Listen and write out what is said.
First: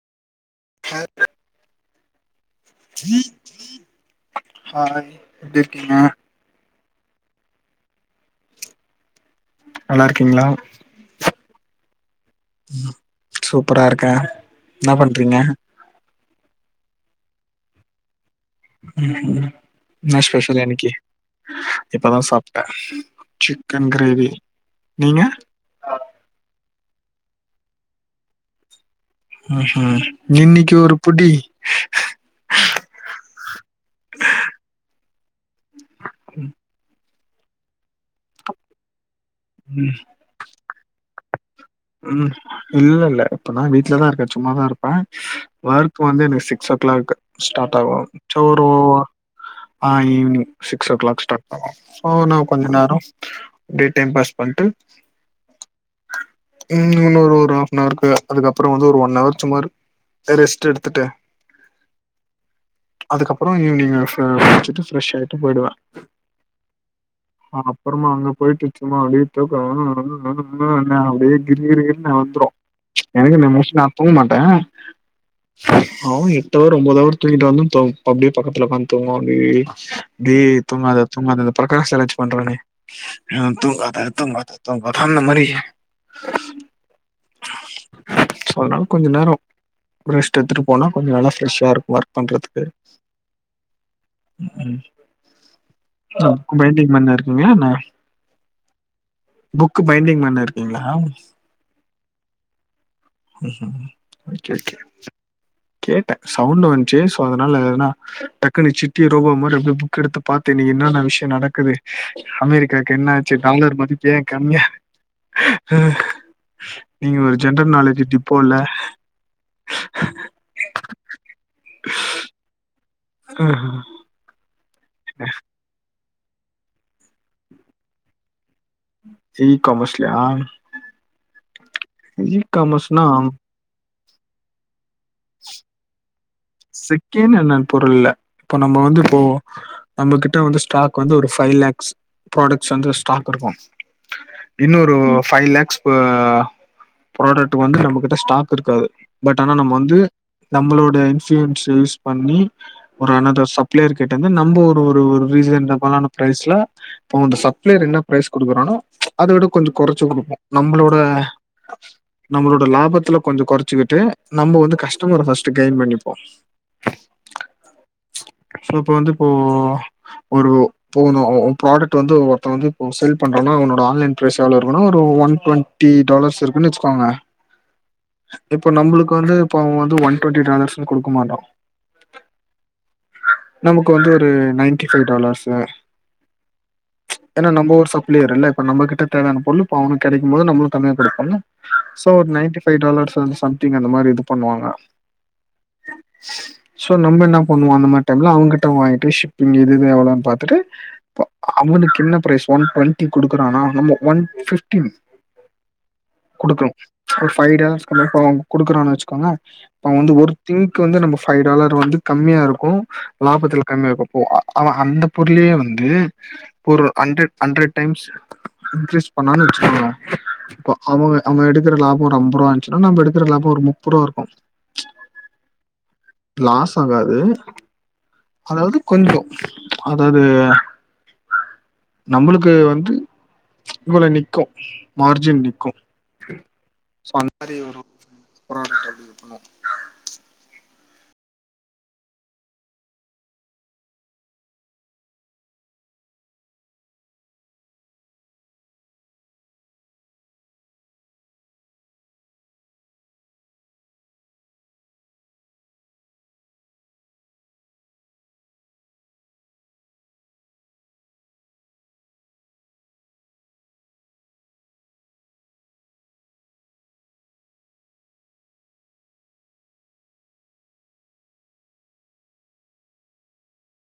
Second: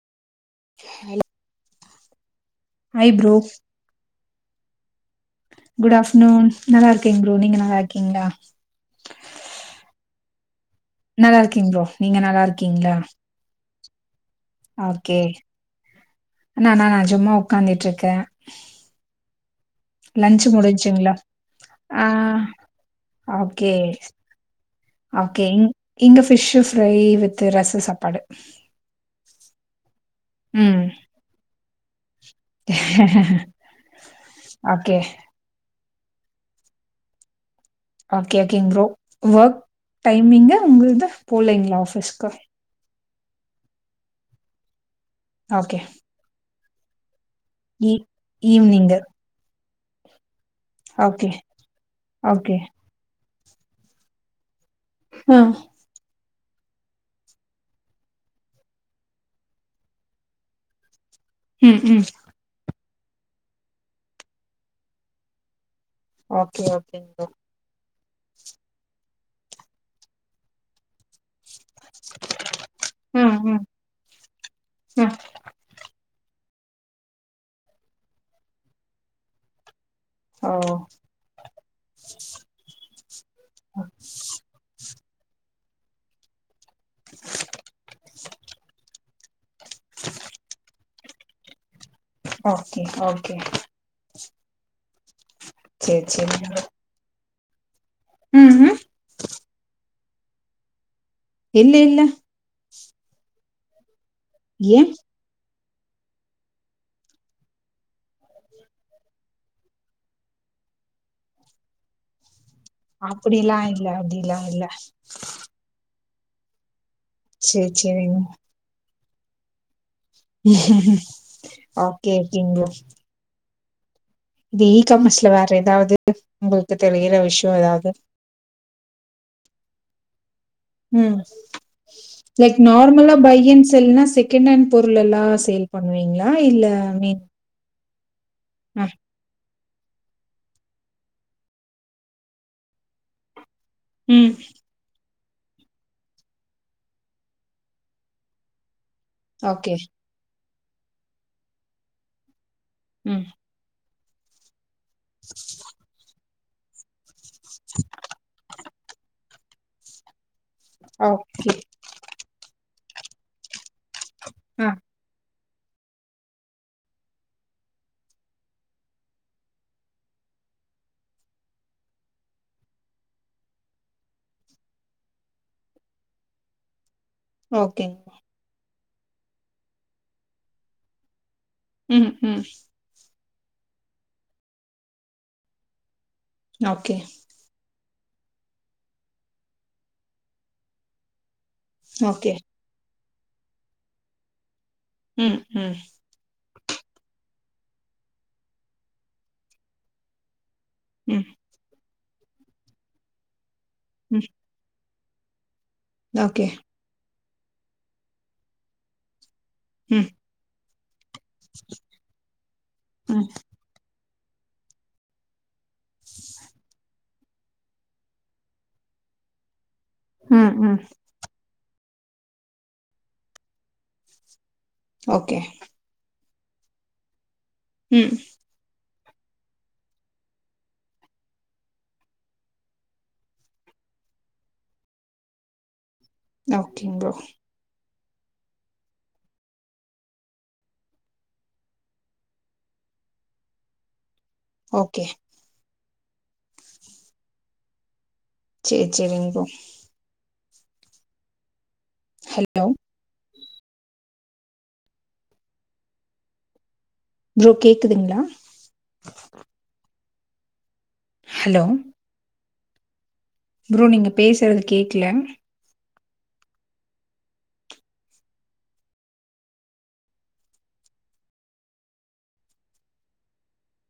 hi bro hi எப்டி இருக்கீங்க good afternoon நல்லா இருக்கேங் ப்ரோ நீங்க நல்லா இருக்கீங்களா நல்லா இருக்கீங்களா நல்லா இருக்கேங் ப்ரோ நீங்க நல்லா இருக்கீங்களா சூப்பரா இருக்கே என்ன பண்றீங்க நானா சும்மா உட்காந்துட்டு இருக்கே ம் ம் என்ன லன்ச் ஸ்பெஷல் இன்னைக்கி முடிஞ்சுங்களா ஆ இப்பதா சாப்ட்டே சிக்கன் கிரேவி நீங்க ஓகேங் இங்க பிஷ் ஃப்ரை வித் ரச சாப்பாடு ஆஹ இன்னைக்கு ம் ஒரு புடி ஓகே ஓகே ஓகேங் ப்ரோ வர் ம் டைமிங்க உங்கள்து போலலைங்களா ம் இல்ல இல்ல இப்பதா வீட்லதா இருக்கே சும்மாதா இருப்பே ஓகே ஒர்க் வந்து எனக்கு சிக்ஸ் ஓ கிளாக் ஸ்டார்ட் ஈ ஆகு சோ ஒரு ஈவ்னிங்கு ஆ evening six o'clock okay start பண்ணோ சோ நா ஓகே கொஞ்ச நேரோ அப்டியே டைம் பாஸ் பண்ட்டு ஆ ம் இன்னொரு ஒரு ஆஃப்னாருக்கு அதுக்கப்ரோ வந்து ஒரு ஒன் ஹவர் சும்ம ரெஸ்ட் எடுத்துட்டு ம் ம் அதுக்கப்ரோ ஈவினிங் குளிச்சுட்டு ஃரெஷ் ஆயிட்டு போயிடுவே ஓகே ஓகேங் ப்ரோ அப்புறமா அங்க போயிட்டு சும்மா அப்டி தூக்கோ வரு [unintelligible] அப்டியே கிர் கிர் கிரினு வந்துரு ம் எனக்கு நா ம் மோஸ்லி நா தூங் மாட்டே ஆ அவ எட்டவர் ஒம்போது அவர் தூங்கிட்டு வந்து து அப்டியே பக்கத்துல ஒக்காந்து தூங்குவா அப்டியே டே ஓ தூங்காத ஆமா அதந்த பிரகாஷ் சேலன்ஜ் பண்றானே ஆ தூங்காத தூங்காத தூங்காத அந்த மாரி அதனால கொஞ்ச நேரோ ரெஸ்ட் எடுத்துட்டு போனா கொஞ்சோ நல்லா ஃப்ரெஷாருக்கு ஒர்க் பண்றதுக்கு ஓகே ஓகே ம் சேரி ஆ சேரி மெய்ன்டெய்ன் பண்ணிருக்கீங்ளா என்ன என்ன ம் ம் புக்கு பைண்டிங் பண்ணு இருக்கீங்ளா எல்ல இல்ல ம் ஓகே ஓகே ஏ கேட்டே சவுண்டு வந்துச்சே சோ அதனால எதனா டக்குனு சிட்டி ரோபா மாரி அப்டியே புக் எடுத்து பாத்தே இன்னைக்கி என்னான விஷயோ நடக்குது அமெரிக்கா கென்னாச்சி அப்டிலா டாலர் இல்ல மதிப்பு ஏ அப்டிலா இல்ல கம்மியா நீங்க ஒரு சேரி ஜென்ரல் நாலேஜி சேரிங்க டிப்போ இல்ல ஓகே ஓகேங்க ஆ இந்த ஈ காமஸ்ல வேற எதாவது உங்களுக்கு தெரியிற விஷயோ எதாவது ஈ காம்ஸ்லயா ம் லைக் காமர்ஸ்னா நார்மலா பை அண் செல்னா செக் கெண்டெண்ட் பொருளெல்லா சேல் பண்ணுவீங்க செக்கெண்ட் ஹேண்டண்ட் பொருள் இல்ல இப்போ நம்ம ஆ வந்து இப்போ நம்ம கிட்ட வந்து ஸ்டாக் வந்து ஒரு ஃபைவ் லேக்ஸ் ப்ராடக்ட்ஸ் வந்து ஸ்டாக் இருக்கு ம் இன்னொரு ஃபைவ் லேக்ஸ் ப ப்ரோடக்ட் வந்து நம்ம கிட்ட ஸ்டாக் இருக்காது பட் ஆனா நம்ம ஓகே வந்து நம்மளோட இன்சூயன்ஸ யூஸ் பண்ணி ஒரு ம் அனதர் சப் பிளேயர் கிட்டந்து நம்ப ஒரு ஒரு ஒரு ரீசன் டபலான பிரைஸ்ல போ அந்த சப்ளையர் என்ன பிரைஸ் குடுக்குறானோ அத விட கொஞ்சோ கொறச்சி குடுப்போ நம்மளோட ஓகே நம்மளோட லாபத்துல கொஞ்சோ கொறச்சிக்கிட்டு நம்ம ஆ வந்து கஷ் டமர ஃபஸ்டு கெய்ன் பண்ணிப் சோ அப்போ வந்து இப்போ ஒரு போனோ ப்ராடக்ட் வந்து ஒருத்த வந்து இப்போ செல் பண்றானா அவனோட ஆன்லைன் பிரைஸ் எவ்வளோ இருக்குனா ஒரு ஒன் டுவண் டி டாலர்ஸ் இருக்குனு வச்சிக்கோங்க ஓகேங் இப்போ நம்பளுக்கு வந்து இப்போ அவ வந்து ஒன் டுவண்ட்டி டாலர்ஸ்னு குடுக்கமாட்டா ம் ம் நமக்கு வந்து ஒரு நைன்டி ஃபைவ் டாலர்ஸு ஓகே ஏனா நம்ம ஒரு சப்ளையருல்ல இப்ப நம்ம கிட்ட தேவையான பொருளு இப்போ அவனுக் கெடைக்கும்போது நம்மளு கம்மியா குடுப்போல்ல சோ ஒரு ஓகே நைன்டி ஃபைவ் டாலர்ஸ் வந்து சம்திங் அந்த மாரி இது பண்ணுவாங்க ம் ம் சோ நம்ம என்னா பண்ணுவோ அந்த மாரி டைம்ல அவங்கிட்ட வாங்கிட்டு ஷிப்பிங் எதிது எவ்வளோன் பாத்துட்டு போ ம் அவனுக் என்ன பிரைஸ் ஒன் டுவெண்டி குடுக்குறானா நம்ம ஒன் ம் ஃபிஃப்டி ஓகே குடுக்கனு ஒரு ஃபைவ் டாலர்ஸ்கு முன்பணோ அவங்க குடுக்குறானு வச்சுக்கோங்களே இப்போ அவ ம் வந்து ஒரு திங்க் வந்து நம்ம ஃபைவ் டாலர் வந்து கம்மியா இருக்கு ம் லாபத்துல கம்மியாருக்கு அவன் அந்த பொருளயே வந்து ஒரு அண்ட்ரட் ஹண்ட்ரட் டைம்ஸ் இன்க்ரீஸ் பண்ணான்னு வச்சுக்காங்க ம் இப்ப ம் அவங்க அவங்க எடுக்கற லாபம் ஒரு அம்பது ரூபா இருந்துச்சுா நம்ம எடுகுற லாபம் முப்பது ருபா இருக்கு ஓகே லாஸ் ஆகாது ம் அதாவது கொஞ்சோ அதாவது நம்மளுக்கு வந்து இவள நிக்கு மார்ஜின் நிக்கு ஓகேங் ப்ரோ சோ அந்த மாரி வரு ஒரு போராட்ட வக்கணு ஓகே சேரி சேரி இங்கே ஹலோ ப்ரோ கேக்குதுங்களா [inaudible] ஹலோ ப்ரோ நீங்க பேசுறது கேக்கல